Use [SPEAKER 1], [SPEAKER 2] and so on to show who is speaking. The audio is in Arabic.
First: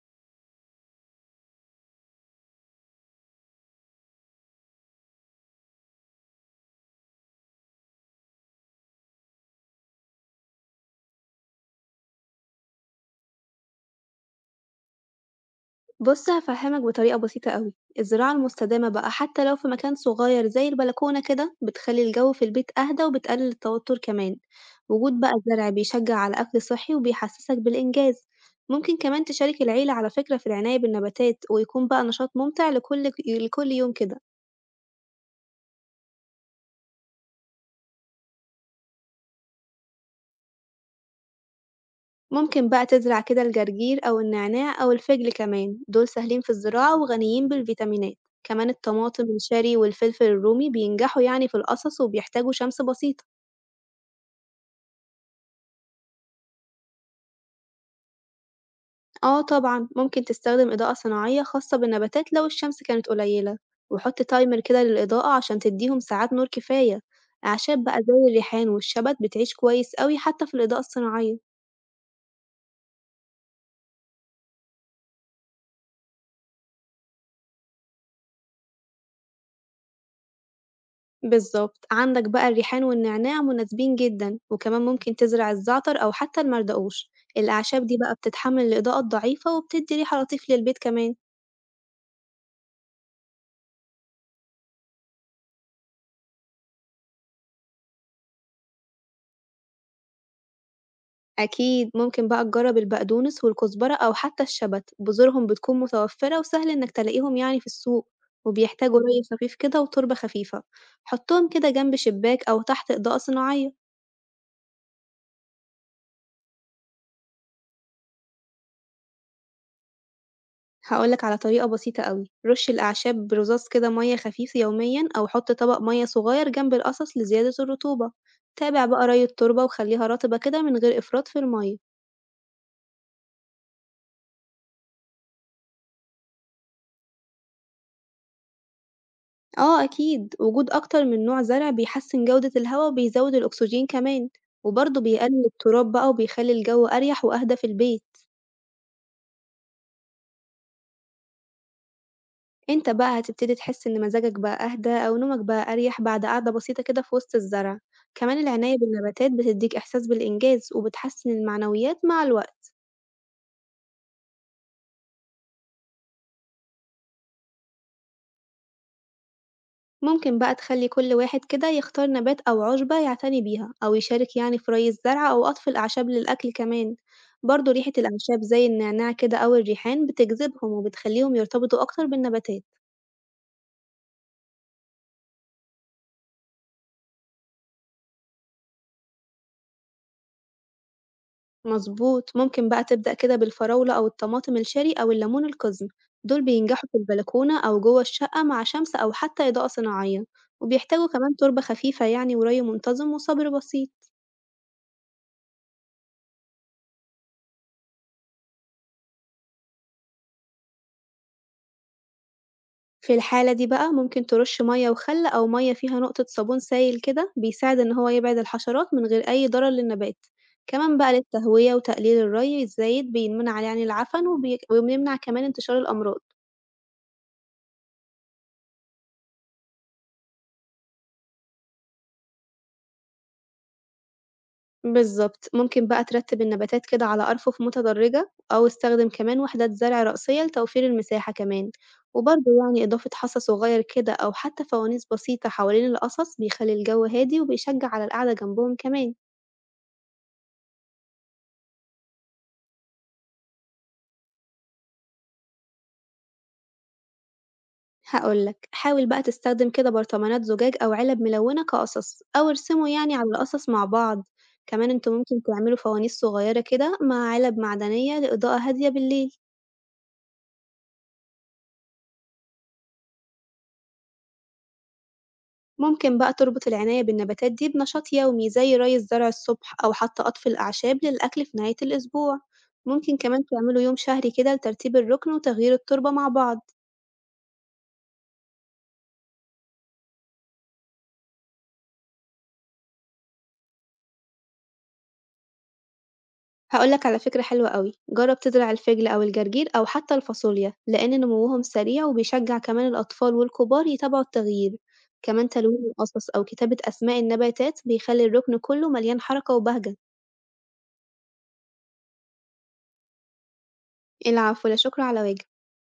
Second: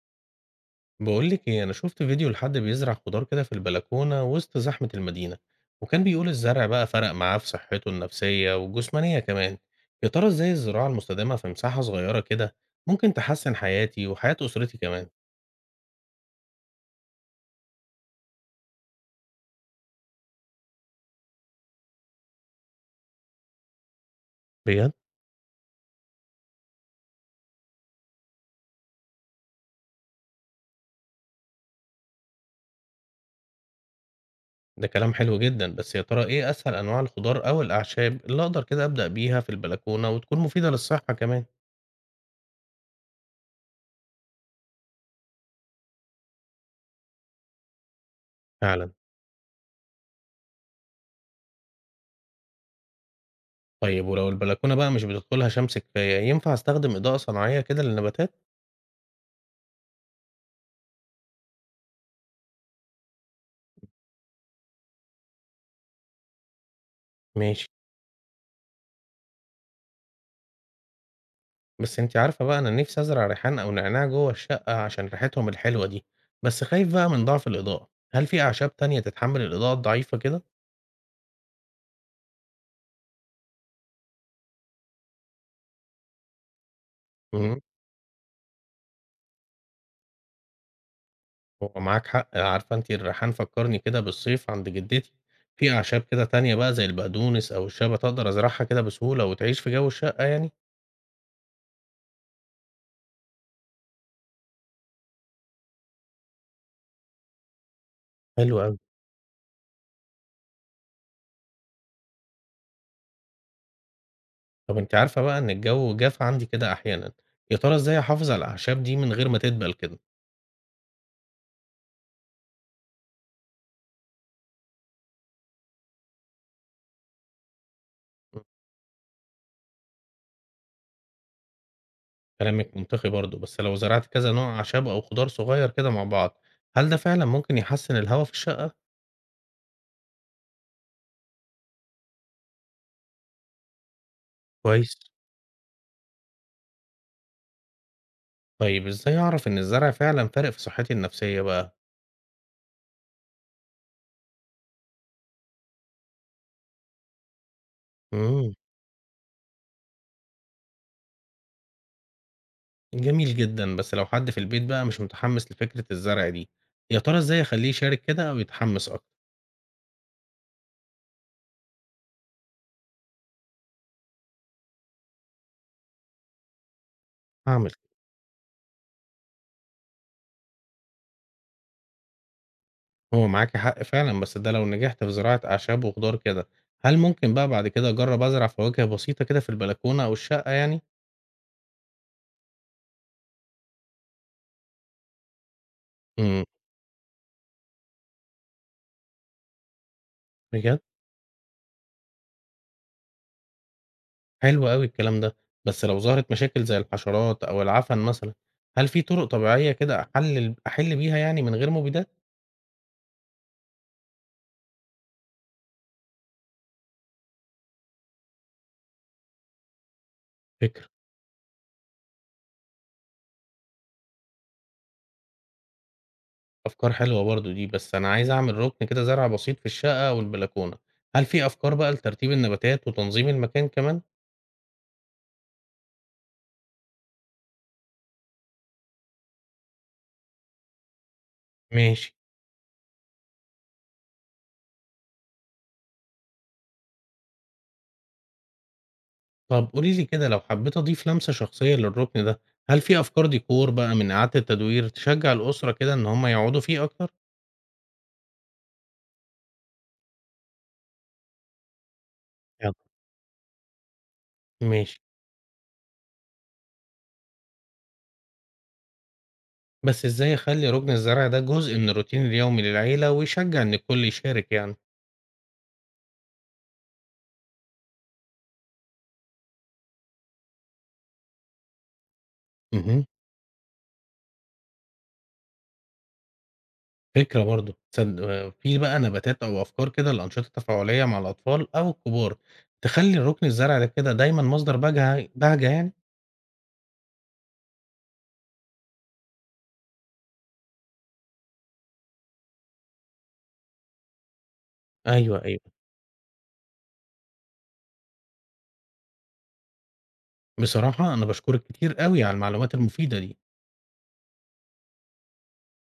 [SPEAKER 1] بقول لك ايه انا شفت فيديو لحد بيزرع خضار كده في البلكونه وسط زحمه المدينه، وكان بيقول الزرع بقى فرق معاه في صحته النفسيه والجسمانيه كمان. يا ترى ازاي الزراعه المستدامه في مساحه صغيره كده ممكن تحسن حياتي وحياه اسرتي كمان؟
[SPEAKER 2] بُص هافهّمك بطريقة بسيطة أوي. الزراعة المستدامة بقى حتى لو في مكان صغير زي البلكونة كده بتخلّي الجو في البيت أهدى وبتقلل التوتر كمان،
[SPEAKER 1] بجد؟
[SPEAKER 2] وجود بقى زرع بيشجع على أكل صحي وبيحسسك بالإنجاز. ممكن كمان تشارك العيلة على فكرة في العناية بالنباتات ويكون بقى نشاط ممتع لكل يوم كده.
[SPEAKER 1] ده كلام حلو جدا، بس يا ترى ايه اسهل انواع الخضار او الاعشاب اللي اقدر كده ابدا بيها في البلكونه وتكون مفيده للصحه كمان؟
[SPEAKER 2] ممكن بقى تزرع كده الجرجير أو النعناع أو الفجل كمان، دول سهلين في الزراعة وغنيين بالفيتامينات. كمان
[SPEAKER 1] فعلا.
[SPEAKER 2] الطماطم الشاري والفلفل الرومي بينجحوا يعني في القصص وبيحتاجوا شمس بسيطة.
[SPEAKER 1] طيب ولو البلكونه بقى مش بتدخلها شمس كفايه، ينفع استخدم اضاءه صناعيه كده للنباتات؟
[SPEAKER 2] آه طبعًا، ممكن تستخدم إضاءة صناعية خاصة بالنباتات لو الشمس كانت قليلة، وحُط تايمر كده للإضاءة عشان تديهم ساعات نور كفاية.
[SPEAKER 1] ماشي.
[SPEAKER 2] أعشاب بقى زي الريحان والشبت بتعيش كويس أوي حتى في الإضاءة الصناعية.
[SPEAKER 1] بس أنتِ عارفة بقى أنا نِفْسي أزرع ريحان أو نعناع جوّه الشقة عشان ريحتهم الحلوة دي، بس خايف بقى من ضعف الإضاءة، هل في أعشاب تانية تتحمّل الإضاءة الضعيفة كده؟
[SPEAKER 2] بالضبط، عندك بقى الريحان والنعناع مناسبين جدًا، وكمان ممكن تزرع الزعتر أو حتى البردقوش.
[SPEAKER 1] إمم،
[SPEAKER 2] الأعشاب دي بقى بتتحمل الإضاءة الضعيفة وبتدي ريحة لطيفة للبيت كمان.
[SPEAKER 1] هو معاك حق، عارفة أنتِ الريحان فكّرني كده بالصيف عند جدتي، في أعشاب كده تانية بقى زي البقدونس أو الشبت أقدر أزرعها كده بسهولة وتعيش في جو الشقة يعني؟
[SPEAKER 2] أكيد، ممكن بقى تجرّب البقدونس والكزبرة أو حتى الشبت، بذورهم بتكون متوفرة وسهل إنك تلاقيهم يعني في السوق.
[SPEAKER 1] حلو أوي.
[SPEAKER 2] وبيحتاجوا ري خفيف كده وتربة خفيفة، حطّهم كده جنب شباك أو تحت إضاءة صناعية.
[SPEAKER 1] طَب أنتِ عارفة بقى إن الجو جاف عندي كده أحيانًا، يا ترى إزاي أحافظ على الأعشاب دي من غير ما تدبل كده؟
[SPEAKER 2] هاقول لك على طريقة بسيطة أوي، رش الأعشاب برذاذ كده مَيّة خفيف يوميًا أو حُط طبق مَيّة صغير جنب القصص لزيادة الرطوبة. تابع بقى ري التربة وخلّيها رطبة كده من غير إفراط في المَيّة.
[SPEAKER 1] كلامِك منطقي برضه، بس لو زرعت كذا نوع أعشاب أو خضار صغير كده مع بعض، هل ده فعلًا ممكن يحسّن الهوا في الشقة؟
[SPEAKER 2] آه أكيد، وجود أكتر من نوع زرع بيحسّن جودة الهوا وبيزوّد الأكسجين كمان،
[SPEAKER 1] كويس.
[SPEAKER 2] وبرضه بيقلل التراب بقى وبيخلّي الجو أريح وأهدى في البيت.
[SPEAKER 1] طيب إزاي أعرف إن الزرع فعلًا فارق في صحتي النفسية بقى؟
[SPEAKER 2] أنت بقى هتبتدي تحس إن مزاجك بقى أهدى أو نومك بقى أريح بعد قعدة بسيطة كده في وسط الزرع. كمان
[SPEAKER 1] إمم،
[SPEAKER 2] العناية بالنباتات بتدّيك إحساس بالإنجاز وبتحسّن المعنويات مع الوقت.
[SPEAKER 1] جميل جدًا، بس لو حد في البيت بقى مش متحمّس لفكرة الزرع دي، يا ترى إزاي أخلّيه يشارك كده أو يتحمّس أكتر؟
[SPEAKER 2] ممكن بقى تخلي كل واحد كده يختار نبات أو عشبة يعتني بيها أو يشارك يعني في ري الزرع أو قطف الأعشاب للأكل كمان،
[SPEAKER 1] هاعمل
[SPEAKER 2] برضه ريحة
[SPEAKER 1] كده.
[SPEAKER 2] الأعشاب زي النعناع كده أو الريحان بتجذبهم وبتخليهم يرتبطوا أكتر بالنباتات.
[SPEAKER 1] هو معاكِ حق فعلًا، بس ده لو نجحت في زراعة أعشاب وخضار كده، هل ممكن بقى بعد كده أجرّب أزرع فواكه بسيطة كده في البلكونة أو الشقة يعني؟
[SPEAKER 2] مظبوط، ممكن بقى تبدأ كده بالفراولة أو الطماطم الشاري أو الليمون القزم.
[SPEAKER 1] إمم،
[SPEAKER 2] دول بينجحوا في البلكونة أو جوه الشقة مع شمس أو حتى إضاءة صناعية،
[SPEAKER 1] بجد؟
[SPEAKER 2] وبيحتاجوا كمان تربة خفيفة يعني وري منتظم وصبر بسيط.
[SPEAKER 1] حلو أوي الكلام ده، بس لو ظهرت مشاكل زي الحشرات أو العفن مثلًا، هل في طرق طبيعية كده أحل بيها يعني من غير مبيدات؟
[SPEAKER 2] في الحالة دي بقى ممكن ترش مية وخل أو مية فيها نقطة صابون سايل كده بيساعد إن هو يبعد الحشرات من غير أي ضرر للنبات.
[SPEAKER 1] فكرة.
[SPEAKER 2] كمان بقى للتهوية وتقليل الري الزايد بيمنع عليه يعني العفن، وبيمنع كمان انتشار الأمراض.
[SPEAKER 1] أفكار حلوة برضه دي، بس أنا عايز أعمل ركن كده زرع بسيط في الشقة أو البلكونة، هل في أفكار بقى لترتيب النباتات وتنظيم المكان كمان؟
[SPEAKER 2] بالظبط، ممكن بقى ترتب النباتات كده على أرفف متدرجة أو استخدم كمان وحدات زرع رأسية لتوفير المساحة كمان.
[SPEAKER 1] ماشي.
[SPEAKER 2] وبرضه يعني إضافة حصى صغير كده أو حتى فوانيس بسيطة حوالين القصص بيخلي الجو هادي وبيشجع على القعدة جنبهم كمان.
[SPEAKER 1] طب قولي لي كده لو حبيت أضيف لمسة شخصية للركن ده، هل في أفكار ديكور بقى من إعادة التدوير تشجع الأسرة كده إن هم يقعدوا فيه أكتر؟
[SPEAKER 2] هاقول لك، حاول بقى تستخدم كده برطمانات زجاج أو علب ملونة كقصص، أو
[SPEAKER 1] يلا.
[SPEAKER 2] ارسموا يعني على القصص مع بعض. كمان
[SPEAKER 1] ماشي.
[SPEAKER 2] انتم ممكن تعملوا فوانيس صغيرة كده مع علب معدنية لإضاءة هادية بالليل.
[SPEAKER 1] بس إزاي أخلّي رُكن الزرع ده جزء من الروتين اليومي للعيلة ويشجّع إن الكل يشارك يعني؟
[SPEAKER 2] ممكن بقى تربط العناية بالنباتات دي بنشاط يومي زي ري الزرع الصبح أو حتى قطف الأعشاب للأكل في نهاية الأسبوع.
[SPEAKER 1] اهم.
[SPEAKER 2] ممكن كمان تعملوا يوم شهري كده لترتيب الركن وتغيير التربة مع بعض.
[SPEAKER 1] فكرة برضه. في بقى نباتات أو أفكار كده لأنشطة تفاعلية مع الأطفال أو الكبار، تخلّي رُكن الزرع ده كده دايمًا مصدر بهجة بهجة يعني؟
[SPEAKER 2] هاقول لك على فكرة حلوة أوي، جرّب تزرع الفِجل أو الجرجير أو حتى الفاصوليا، لإن نموهم سريع وبيشجّع كمان الأطفال والكبار يتابعوا التغيير.
[SPEAKER 1] أيوه،
[SPEAKER 2] كمان
[SPEAKER 1] أيوه.
[SPEAKER 2] تلوين القصص أو كتابة أسماء النباتات بيخلّي الركن كلّه مليان حركة وبهجة.
[SPEAKER 1] بصراحة أنا باشكرك كتير أوي على المعلومات المفيدة دي.
[SPEAKER 2] العفو، لا شكر على واجب.